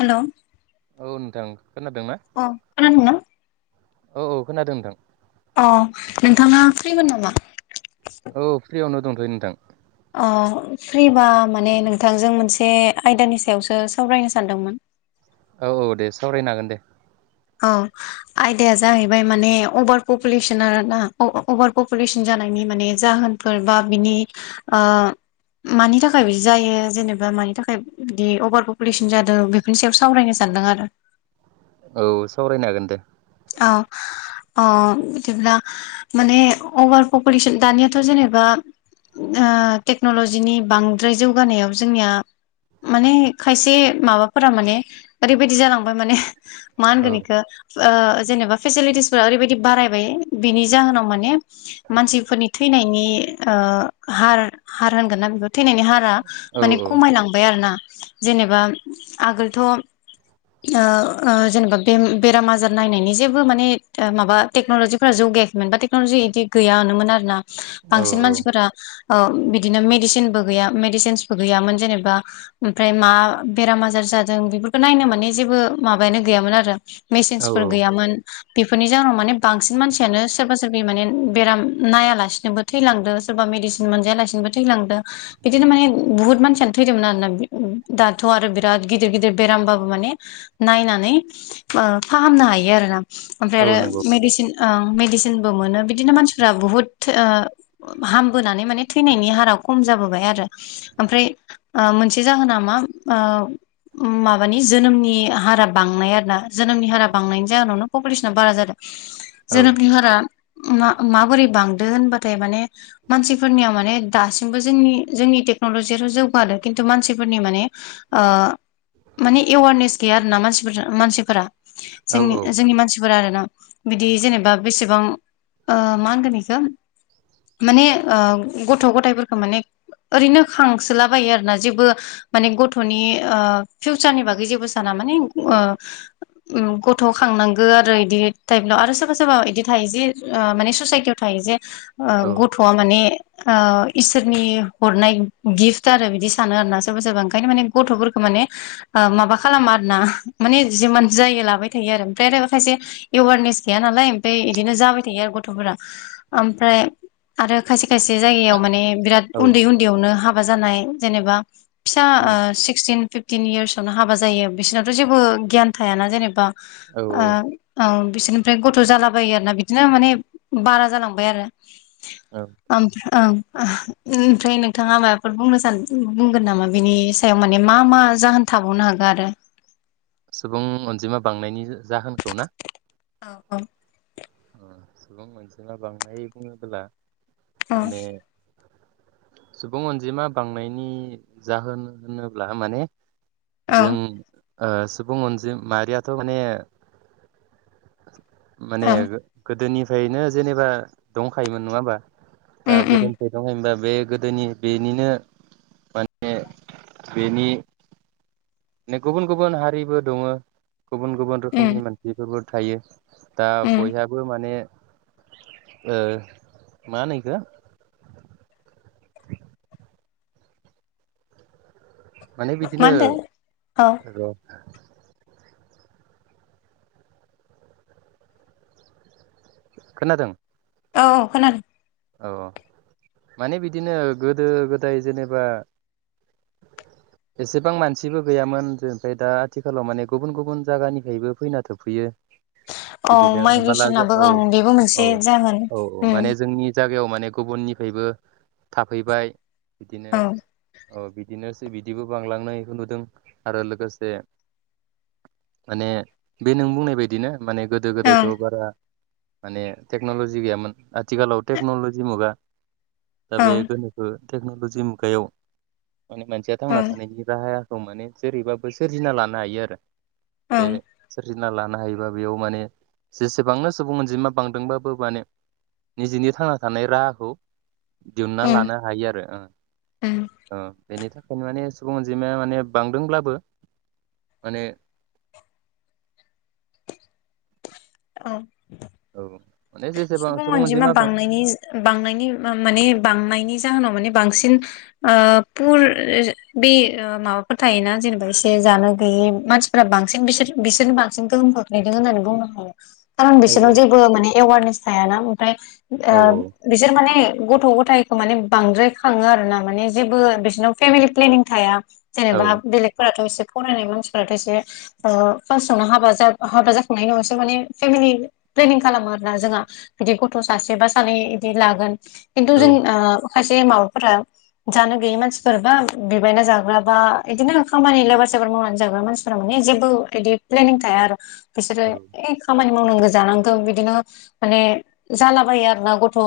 हेल' औ नोंथां खोनादोंना? खोनादोंना? औ औ खोनादों नोंथां। अ नोंथाङा फ्रिमोन नामा? औ फ्रियावनो दं। [unintelligible] नोंथां अ फ्रिबा माने नोंथांजों मोनसे आयदानि सायावसो सावरायनो सानदोंमोन औ औ दे सावरायनो हागोन दे औ आयदाया जाहैबाय माने अभार पपुलेसन आरोना अभार पपुलेसन जानायनि माने जाहोनफोर बा बिनि मानि थाखाय बिदि जायो जेनेबा मानि थाखाय बिदि अभार पपुलेसन जादों बेफोरनि सायाव सावरायनो सानदों आरो औ सावरायनो हागोन दे औ औ बिदिब्ला माने अभार पपुलेसन दानियाथ' जेनेबा टेक्न'लजिनि बांद्राय जौगानायाव जोंनिया माने खायसे माबाफोरा माने ओरैबायदि जालांबाय माने मा औ होनगोन योखो ओ जेनेबा फेसिलिटिसफोरा ओरैबायदि बारायबाय बिनि जाहोनाव माने मानसिफोरनि थैनाय थैनायनि हार हार होनगोना बिखो थैनायनि हारा औ माने खमायलांबाय आरो ना जेनेबा आगोलथ' जेनेबा बेराम आजार नायनायनि [unintelligible] औ बांसिन औ मानसिफोरा बिदिनो मेडिसिनबो गैया मेडिसिनसबो गैयामोन जेनेबा ओमफ्राय मा बेराम आजार जादों बेफोरखौ नायनो माने जेबो माबायानो गैयामोन आरो औ मेसिनसफोर गैयामोन बेफोरनि जाहोनाव माने बांसिन मानसियानो सोरबा सोरबि माने बेराम नायालासिनोबो थैलांदो सोरबा मेडिसिन मोनजायालासिनोबो थैलांदो बिदिनो माने बुहुत मानसियानो थैदोंमोन आरोना दाथ' आरो बिराद गिदिर गिदिर बेरामबाबो माने नायनानै फाहामनो हायो आरो ना ओमफ्राय औ आरो नंगौ मेडिसिन ओ मेडिसिनबो मोनो बिदिनो मानसिफ्रा बुहुत हामबोनानै माने थैनायनि हारा खम जाबोबाय आरो ओमफ्राय मोनसे जाहोना मा माबानि जोनोमनि हारा बांनाय आरो ना जोनोमनि हारा बांनायनि जाहोनावनो पपुलेसना बारा जादों औ जोनोमनि हरा म माबोरै बांदो होनबाथाय माने मानसिफोरनिया माने दासिमबो जोंनि जोंनि टेक्न'लजियाथ' जौगादों खिन्थु मानसिफोरनि माने माने एवारनेस गैया आरोना मानसिफोर मानसिफोरा औ जोंनि औ जोंनि मानसिफोरा आरो ना बिदि जेनेबा बेसेबां मा होनगोन बेखौ मान गथ' गथाइफोरखौ माने ओरैनो खांसोलाबायो आरोना जेबो माने गथ'नि फिउचारनि बागै जेबो साना माने गथ' खांनांगो आरो बिदि टाइपल' आरो सोरबा सोरबा बिदि थायो जे माने ससाइटियाव थायो जे औ गथ'आ माने ओ इसोरनि हरनाय गिफ्ट आरो बिदि सानो आरो ना सोरबा सोरबा ओंखायनो माने गथ'फोरखौ माने ओ माबा खालामा आरो ना माने जिमान जायो लाबाय थायो आरो ओमफ्राइ आरो खायसे एवारनेस गैया नालाय ओमफ्राय इदिनो जाबाय थायो आरो गथ'फोरा ओमफ्राय आरो खायसे खायसे जायगायाव माने बिराद औ उन्दै उन्दैयावनो हाब हाबा जानाय जेनेबा फिसा उम ओ सिक्सटिन फिप टिन इयार्सआवनो हाबा जायो बिसोरहाथ' जेबो गियान थायाना जेनेबा औ आ औ बिसोरनिफ्राय गथ' जालाबायो आरोना बिदिनो माने बारा जालांबाय आरो औ [unintelligible] ओं ओह इनफाय नोंथाङा मायबाफोर बुंनो सान उम बुंगोन नामा बिनि सायाव माने मा मा जाहोन थाबावनो हागो आरो सुबुं अनजिमा बांनायनि जाहोनखौ ना औ औ ओ सुबुं अनजिमा बांनाय बुंङोबोला औ माने सुबुं अनजिमा बांनायनि जाहोन होनोब्ला माने औ जों ओ सुबुं अनजि माहारियाथ' माने माने औ गो गोदोनिफ्रायनो जेनेबा दंखायोमोन नङा होमबा दा उम उम गोदोनिफाय दंखायो हनब्ला बे गोदोनि बेनिनो माने बेनिनो गुबुन गुबुन हारिबो दङो। गुबुन गुबुन उम रोखोमनि मानसिफोरबो थायो दा उम बयहा माने ओ माहोनो इखौ [unintelligible] माने मा बिदिनो होनदों औ र' खोनादों औ खोनादों औ माने बिदिनो गोदो-गोदाय जेनेबा एसेबां मानसिबो गैयामोन जे बे दा आथिखालाव माने गुबुन गुबुन जागानिफ्रायबो फैना थोफैयो। औ माइग्रेसनाबो ओं बेबो मोनसे जागोन उम जागायाव माने गुबुननिफायबो थाफैबाय बिदिनो ओं अ बिदिनोसै बिदिबो बांलांनायबो नुदों आरो लोगोसे माने बे नों बुंनाय बायदिनो माने गोदो ओं गोदायथ' बारा माने टेक्न'लजि गैयामोन आथिखालाव टेक्नलजि मुगा ओ बे ओं गोनोखो टेक्न'लजि मुगायाव माने मानसिया थांना ओं थानायनि राहाया द माने जेरैबाबो सोरजिना लानो हायो आरो बे ओं ना लानो हायोबा बेयाव माने जेसेबांनो सुबुं अनजिमा बांदोंबाबो माने निजेनि थांना थानाय राहाखौ दिहुनना ओं लानो हायो आरो ओ ओं ओ बेनि थाखायनो माने सुबुं अनजिमाया माने बांदोंब्लाबो माने औ औ माने जेसेबां सुबुं अनजिमा बां बांनायनि बांनायनि माने बांनायनि जाहोनाव माने बांसिन ओ पुर बे माबाफोर थायोना जेनेबा एसे जानो गैयै मानसिफोरा बांसिन बिसोर बिसोरनो बांसिन गोहोम खोख्लैदों होननानै बुंनो हायो। खारन औ बिसोरनाव जेबो माने एवारनेस थायाना फ्राय ओ औ बिसोर माने गथ' गथायखौ माने बांद्राय खाङो आरो ना माने जेबो बिसिोरनाव फेमिलि प्लेनिं थाया औ जेनेबा बेलेगफोराथ' फरायनाय मानसिफोराथ' एसे ओ फार्स्टआवनो हाबा हाबा जाखांनायनि उनावसो माने फेमिलि प्लेनिं खालामो आर ना जोंहा बिदि गथ' सासे बा सानै बिदि लागोन खिनथु औ जों ओ खायसे माबाफोरा जानो गैयै मानसिफोर बा बिबायना जाग्रा बा बिदिनो खामानि लेबार सेबार मावनानै जाग्रा मानसिफोरा माने जेबो बिदि प्लेनिं थाया आरो। बिसोरो औ ए खामानि मावनांगौ जानांगौ बिदिनो माने जालाबायो आरो ना गथ'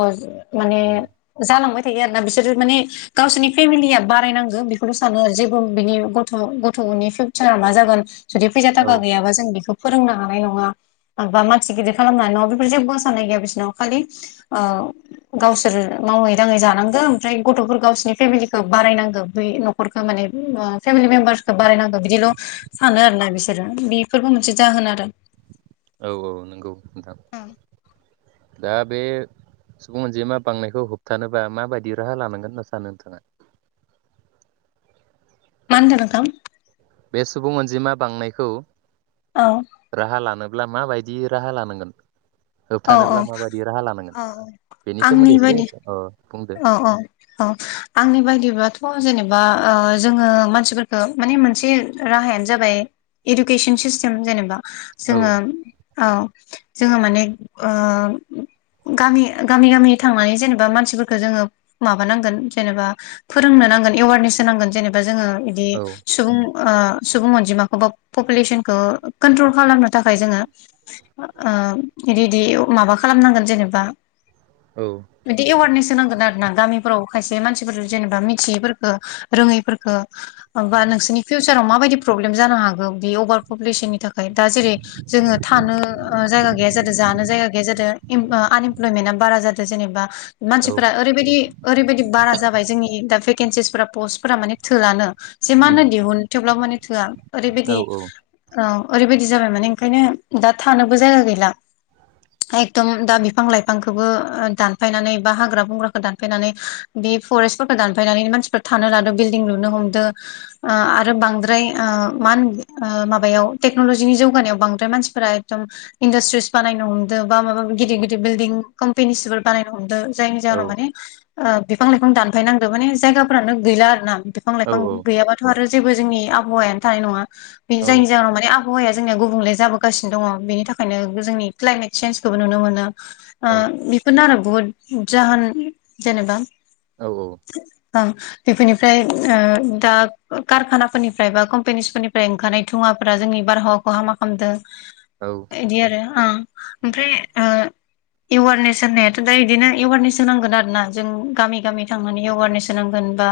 माने उम जालांबाय थायो आरोना बिसोरो माने गावसोरनि फेमिलिया बारायनांगौ बेखौनो' सानो आरो जेबो बिनि गथ' गथ'नि फिउचारा मा जागोन जुदि फैसा औ थाखा गैयाबा जों बेखौ फोरोंनो हानाय नङा बा मानसि गिदिर खालाम हानाय नङा बेफोर जेबो साननाय गैया बिसोरनाव खालि ओ गावसोरो मावै दाङै जानांगो ओमफ्राय गथ'फोर गावसिनि फेमिलिखौ बारायनांगौ बे न'खरखौ माने फेमिलि मेम्बार्खौ बारायनांगौ बिदिल' सानो आरोोना बिसोरो बेफोरबो मोनसे जाहोन आरो। औ औ नंगौ नोंथां दा बे सुबुं अनजिमा बांनायखौ होबथानोबा माबायदि राहा लानांगोन होनना सानो नोंथाङा? मा होनदों नों थां? बे सुबुं अनजिमा बांनायखौ औ राहा लानो ब्ला माबायदि राहा लानांगोन? औ होबथानोब्ला माबायदि राहा लानांगोन औ बेनि आंनि सोमोन्दै बायदि एसे ओ औ औ औ आंनि बायदिब्लाथ' जेने बा ओ जोङो मानसिफोरखो माने मोनसे राहायानो जाबाय इडुकेसोन सिस्टेम जेनेबा औ जोङो औ। जोङो माने ओ गामि गामि गामि थांनानै जेनेबा मानसिफोर जोङो माबा नांगोन जेनेबा फोरोंनो नांगोन एवारनेस होनांगोन जेनेबा जोङो बिदि औ सुबुं ओ सबुं अन्जिमाखौ बा पपुलेसनखौ कोन्ट्रल खालामनो थाखाय जोङो ओ इदिदि माबा खालामनांगोन जेनेबा औ बिदि एवारनेस गोन आरो ना गामिफोराव खायसे मानसिफोर जेनेबा मिथियैफोरखो रोंङैफोरखो बा नोंसोरनि फिउचाराव माबायदि प्रब्लेम जानो हागौ बे अभार पपुलेसननि थाखाय दा जेरै जोंङो थानो ओ जायगा गैया जादों जानो जायगा गैया जादो इम ओ आनइमप्लयमेन्टा बारा जादों जेनेबा मानसि औ फोरा ओरैबायदि ओरैबायदि बारा जाबाय जोंनि दा फै केनसेसफोरा पस्टफोरा माने थोलानो। जे मा होनो उम दिहुन थेवब्लाबो माने थोआ औ ओरैबायदि ओ ओरैबायादि जाबाय माने ओंखायनो दा थानोबो जायगा गैला एकदम दा बिफां लाइफांखोबो ओ दानफायनानै बा हाग्रा बंग्राखो दानफायनानै बे फरेसफोरखो दानफायनानै मानसिफ्रा थानो लादो बिल्दिं लुनो हमदो, आ आरो बांद्राय आ मान आ‌ माबायाव टेक्नलजिनि जौगानायाव बांद्राय मानसिफोरा एकदम इन्दासट्रिस बानायनो हमदो बा माबा माबि‌ गिदिर गिदिर बिलदिं कोम्पेनिसफोर बानायनो हमदो औ जाहोनाव माने ओ बिफां लाइफां दानफायनांदो माने जायाफोरानो गैला आरो ना। बिफां औ लाइफां औ गैयाबाथ' आरो जेबो जोंनि आबहावायानो थानाय नंङा बे जायनि औ जाहोनाव माने आ बहावाया जोंनिया गुबुंले जाबोगासिनो दंङ, बेनि थाखायनो जोंनि क्लाइमेट चेन्जखौबो नुनो मोनो। आ औ बिफोरनो आरो बुहुद उम जाहोन जेनेबा औ औ बां बेफोरनिफ्राय ओ दा कारखाना फोरनिफ्राय बा कम्पेनिसफोरनिफ्राय ओंखारनाय धुवाफोरा जोंनि बारहावाखौ हामा खामदों। औ इदि आरो ओ ओमफ्राय ओ इवारनेस होननायाथ' दा इदिनो एवारनेस होनांगोन आरो ना जों गामि गामि थांनानै एवारनेस होनांगोन बा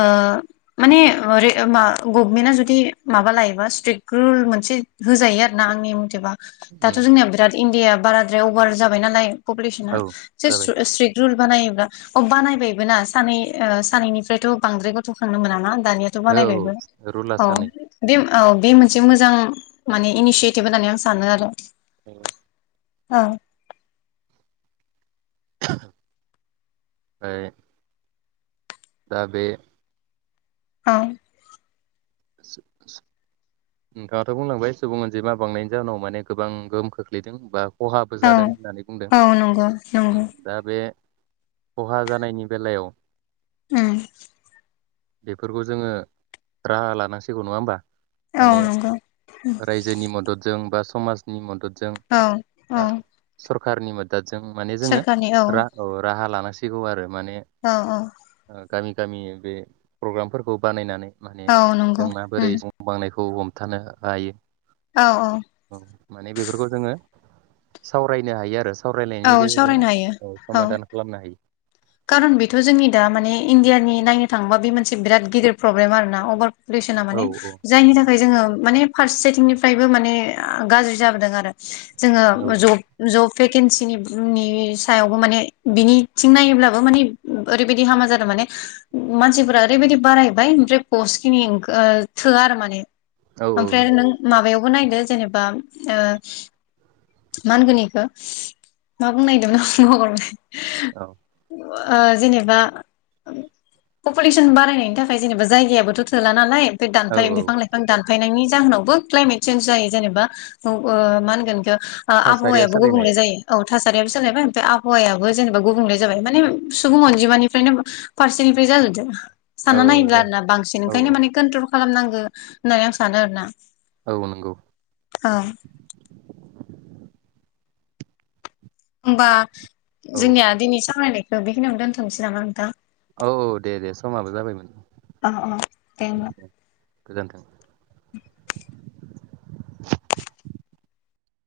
ओ माने ओ रे मा गभमेन्टआ जुदि माबा लायोबा स्ट्रिक रुल मोनसे होजायो आरो ना आंनि मथेबा। दाथ' उम जोंनिया बिराद इण्डिया बाराद्राय अभार जाबाय नालाय फफुलेसुना औ जे जाबाय सुद स्ट्रिक रुल बानायोब्ला अ बानायबायबो ना सानै ओ सानैनिफ्रायथ' बांद्राय गथ'खांनो मोनाना दानियाथ' औ बानायबायबो रुला औ सानै बिउ औ बे मोनसे मोजां माने इनिसियेटिभ होननानै आं सानो आरो। [inaudible] औ फाय दा बे औ नोंथाङाथ' बुंलांबाय सुबुं अनजिमा बांनायनि जाहोनाव माने गोबां गोहोम खोख्लैदों बा खहाबो औ जादों होननानै बुंदों औ नंगौ ओम नंगौ दा बे खहा जानायनि बेलायाव ओम बेफोरखौ जोङो राहा ला नांसिगौ नङा होनबा? औ माने नंगौ रायजोनि मददजों बा समाजनि मदद जों औ औ आ सर खारनि मोदै दादजों माने जोङो सोरखारनि औ रां राहा लान सिगौ आरो। माने औ औ ओ। गामि गामि बे प्रग्रामफोरखौ बानायनानै माने औ नंगौ जोंना बोरै उम [unintelligible] बांनायखौ। खौ हमथानो हायो। औ माने बेफोरखौ जोङो सावरायनो हायो आरो। औ सावरायनायनि गेजेरजों सावरायनो हायो औ समादान खालामनो हायो। खारन बेथ' जोंनि दा माने इण्डियानि नायनो थाङोबा बे मोनसे बिराद गिदिर प्रब्लेम आर ना अभार पलिउसना औ माने जायनि थाखाय जोङो माने फारसेथिंनिफ्रायबो माने गाज्रि जाबोदों आरो। जोङो औ जब जब। भेकेन्सिनिनि सायावबो माने बिनिथिं नायोब्ला। बो माने ओरैबायदि हामा जादों माने मानसिफोरा ओरैबायदि बारायबाय ओमफ्राय पस्ट खिनि थोआ आरो माने। औ औ ओमफ्राय आरो नंगौ नों माबायाव नायदो जेनेबा मानगोनिखौ मा बुं नायददोंमोन हगरबाय। औ। जेनेबा पपुलेसन बारायनायनि थाखाय जेनेबा जायगायाबोथ' थोला नालाय। बे औ दानफां औ बिफां लाइफां दान। खाखायनायनि जाहोनावबो क्लाइमेट चेन्ज जायो जेनेबा मा होनगोन। थासारिया आबहावायाबो सोलायनाय गुबुंले जायो औ। थासारियाबोोलायबाय म आहावायाबो जेनेबा गुबुंल जाबाय। मान सुबुं अनजिमानिफ्रायनो फारसेनिफ्राय जाजोबदो। औ सानना औ नायिरला जाय आरो ना बांसिन औ ओंखायनो औ मानेट्रल खालामनांगो होननानै आं सानो आरोना। औ नंगौ। औ होमबा औ जोंनिया दिनै सावरायनाय बेखिनियावनो दोनथ'सै नामा नोंथां? औ औ दे दे समाबो जाबायमोन। अ दे होमबा गोजोन्थों। [inaudible] [inaudible]